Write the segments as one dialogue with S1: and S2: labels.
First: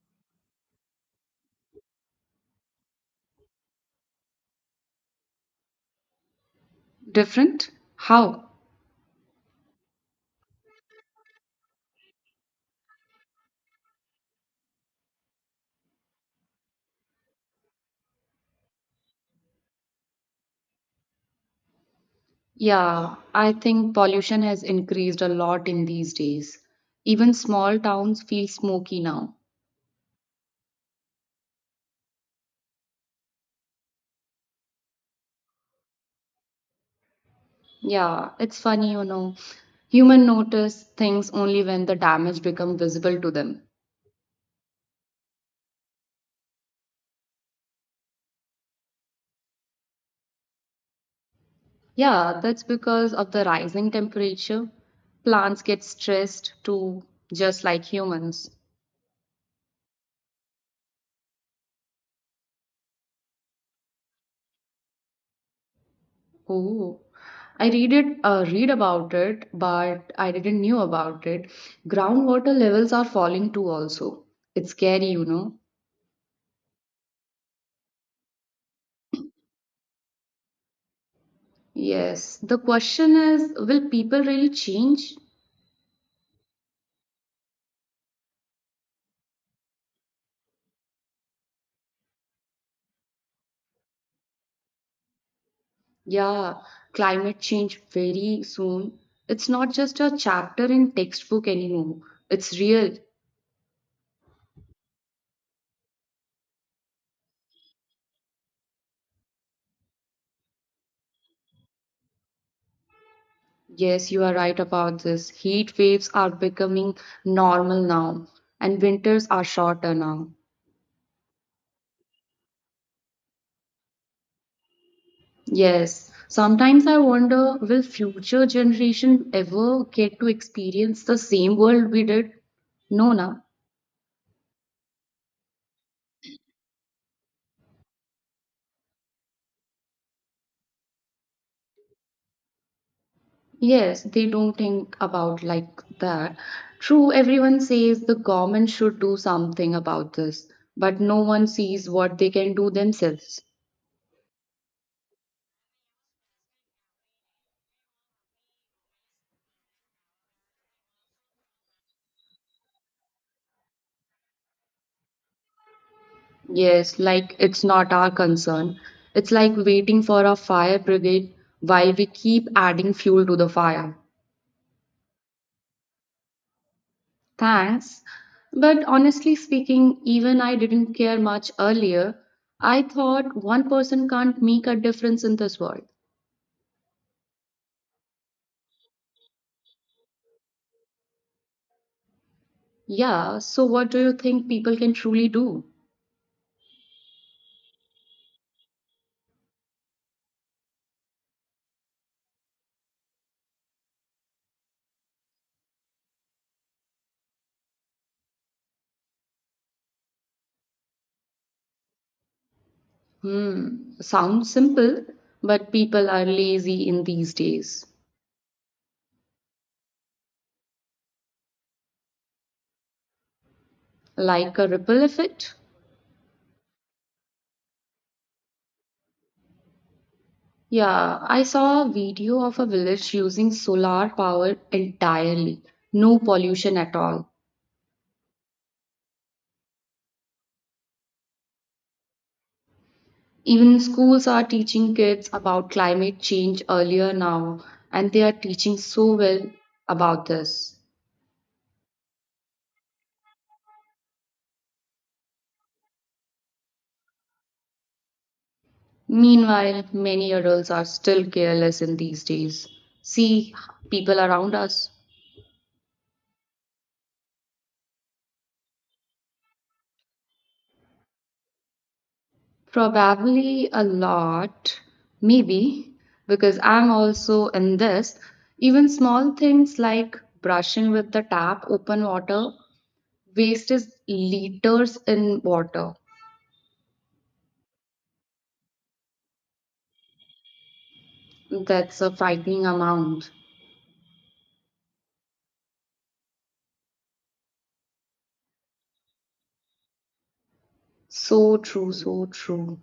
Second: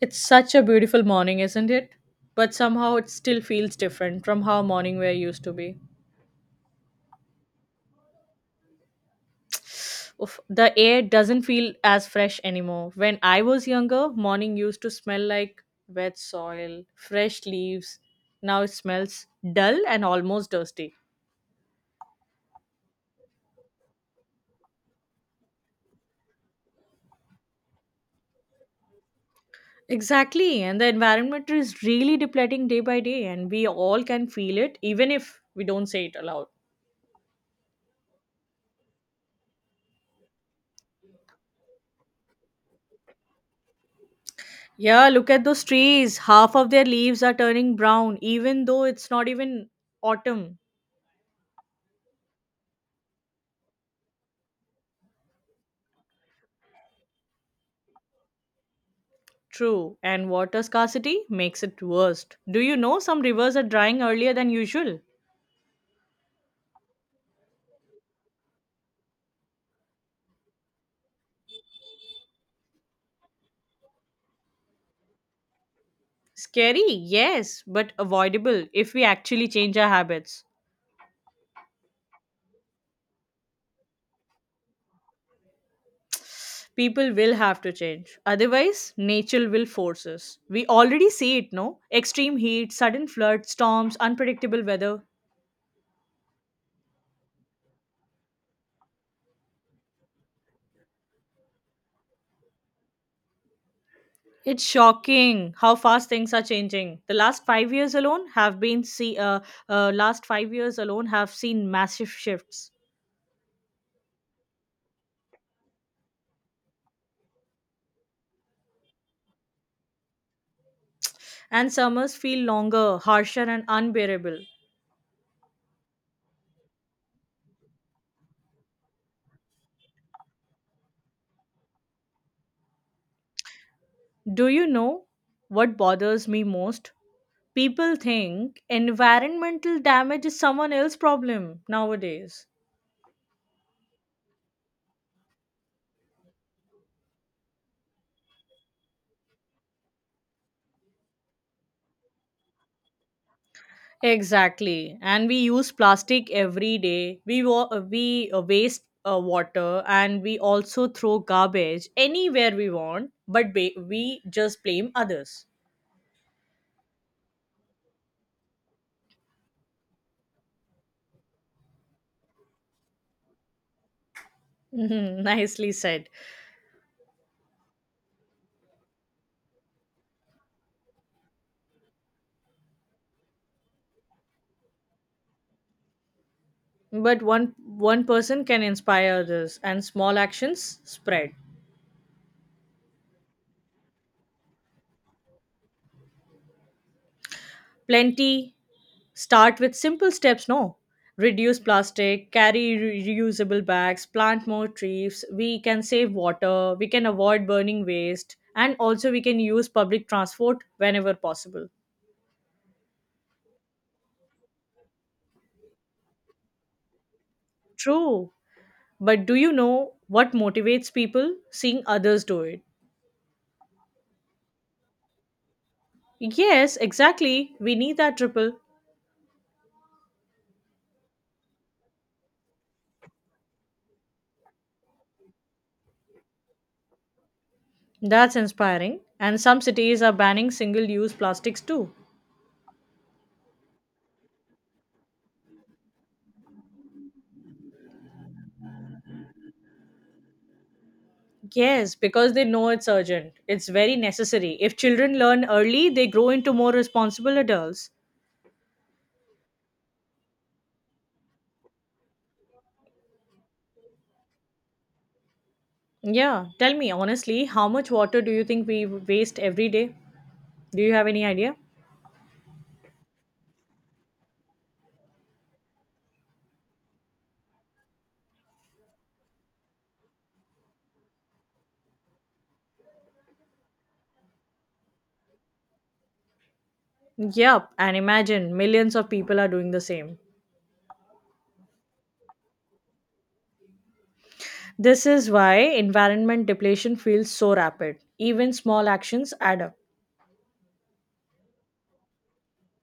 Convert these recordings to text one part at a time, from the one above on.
S1: It's such a beautiful morning, isn't it? But somehow it still feels different from how morning we're used to be.
S2: Different? How?
S1: Oof, the air doesn't feel as fresh anymore. When I was younger, morning used to smell like wet soil, fresh leaves. Now it smells dull and almost dusty.
S2: Yeah, I think pollution has increased a lot in these days. Even small towns feel smoky now.
S1: Exactly, and the environment is really depleting day by day, and we all can feel it even if we don't say it aloud.
S2: Yeah, it's funny, you know. Human notice things only when the damage become visible to them.
S1: Yeah, look at those trees. Half of their leaves are turning brown, even though it's not even autumn.
S2: Yeah, that's because of the rising temperature. Plants get stressed too, just like humans.
S1: True. And water scarcity makes it worst. Do you know some rivers are drying earlier than usual?
S2: Oh, I read read about it, but I didn't knew about it. Groundwater levels are falling too also. It's scary, you know.
S1: Scary, yes, but avoidable if we actually change our habits.
S2: Yes, the question is, will people really change?
S1: People will have to change. Otherwise, nature will force us. We already see it, no? Extreme heat, sudden floods, storms, unpredictable weather.
S2: Yeah, climate change very soon. It's not just a chapter in textbook anymore. It's real.
S1: It's shocking how fast things are changing. The last five years alone have been see last 5 years alone have seen massive shifts,
S2: Yes, you are right about this. Heat waves are becoming normal now, and winters are shorter now.
S1: and summers feel longer, harsher, and unbearable.
S2: Yes, sometimes I wonder will future generation ever get to experience the same world we did? No, na.
S1: Do you know what bothers me most? People think environmental damage is someone else's problem nowadays.
S2: Yes, they don't think about like that. True, everyone says the government should do something about this, but no one sees what they can do themselves.
S1: Exactly. And we use plastic every day. We wa- we waste water, and we also throw garbage anywhere we want, we just blame others.
S2: Yes, like it's not our concern. It's like waiting for a fire brigade while we keep adding fuel to the fire.
S1: Mhm. Nicely said.
S2: Thanks. But honestly speaking, even I didn't care much earlier. I thought one person can't make a difference in this world.
S1: But one person can inspire others, and small actions spread.
S2: Yeah, so what do you think people can truly do?
S1: Plenty. Start with simple steps, no? Reduce plastic, carry reusable bags, plant more trees, we can save water, we can avoid burning waste, and also we can use public transport whenever possible.
S2: Hmm, sounds simple, but people are lazy in these days.
S1: True. But do you know what motivates people? Seeing others do it.
S2: Like a ripple effect?
S1: Yes, exactly. We need that triple.
S2: Yeah, I saw a video of a village using solar power entirely, no pollution at all.
S1: That's inspiring. And some cities are banning single use plastics too.
S2: Even schools are teaching kids about climate change earlier now, and they are teaching so well about this.
S1: Yes, because they know it's urgent. It's very necessary. If children learn early, they grow into more responsible adults.
S2: Meanwhile, many adults are still careless in these days. See people around us.
S1: Yeah, tell me honestly, how much water do you think we waste every day? Do you have any idea?
S2: Probably a lot, maybe, because I'm also in this. Even small things like brushing with the tap open water, wastes liters in water.
S1: Yup, and imagine millions of people are doing the same.
S2: That's a frightening amount.
S1: This is why environment depletion feels so rapid. Even small actions add up.
S2: So true, so true.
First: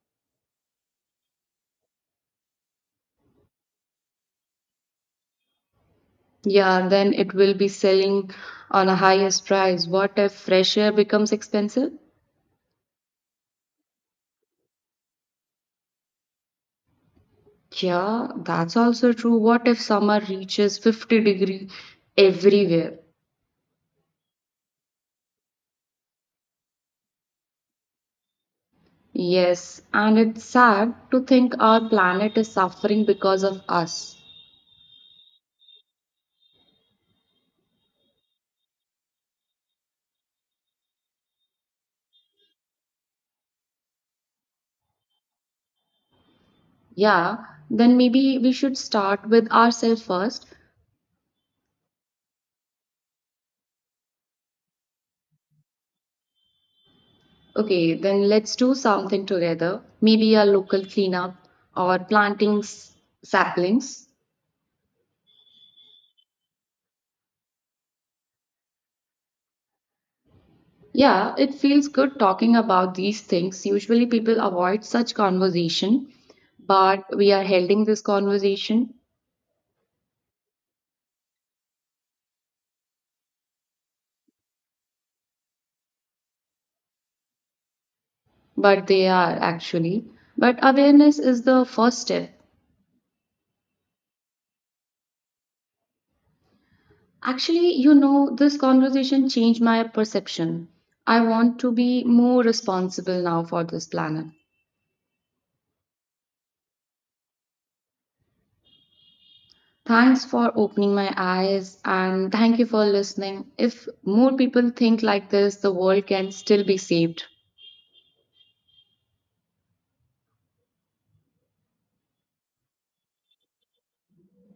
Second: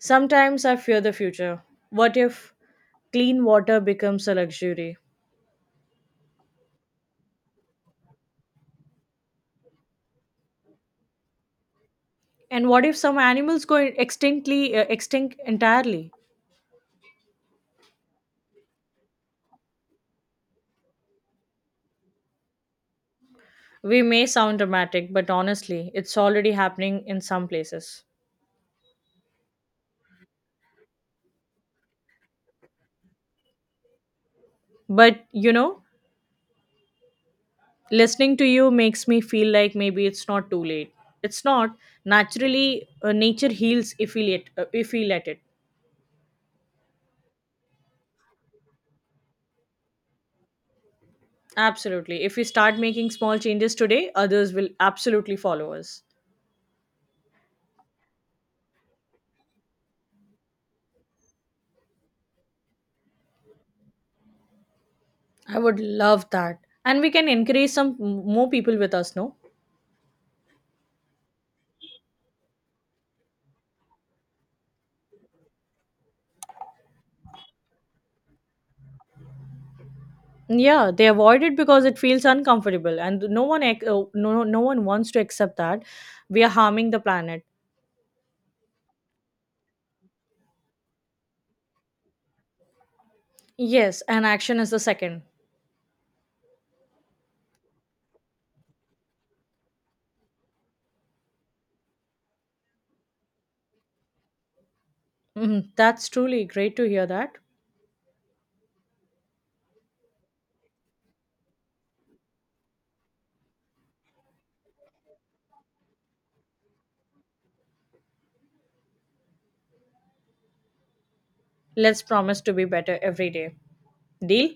S1: Sometimes I fear the future. What if clean water becomes a luxury?
S2: Yeah, then it will be selling on a highest price. What if fresh air becomes expensive?
S1: And what if some animals go extinct entirely?
S2: Yeah, that's also true. What if summer reaches 50-degree everywhere?
S1: We may sound dramatic, but honestly, it's already happening in some places.
S2: Yes, and it's sad to think our planet is suffering because of us.
S1: But you know, listening to you makes me feel like maybe it's not too late. It's not. Nature heals if we let it.
S2: Yeah, then maybe we should start with ourselves first.
S1: Absolutely. If we start making small changes today, others will absolutely follow us.
S2: Okay, then let's do something together. Maybe a local cleanup or planting saplings.
S1: I would love that. And we can encourage some more people with us, no?
S2: Yeah, it feels good talking about these things. Usually people avoid such conversation, but we are holding this conversation,
S1: Yeah, they avoid it because it feels uncomfortable, and no one wants to accept that we are harming the planet.
S2: but they are actually. But awareness is the first step.
S1: Yes, and action is the second.
S2: Actually, you know, this conversation changed my perception. I want to be more responsible now for this planet.
S1: Mhm. That's truly great to hear that.
S2: Thanks for opening my eyes and thank you for listening. If more people think like this, the world can still be saved.
S1: Let's promise to be better every day. Deal?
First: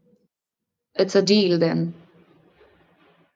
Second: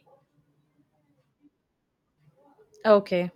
S2: It's a deal then.
S1: Okay.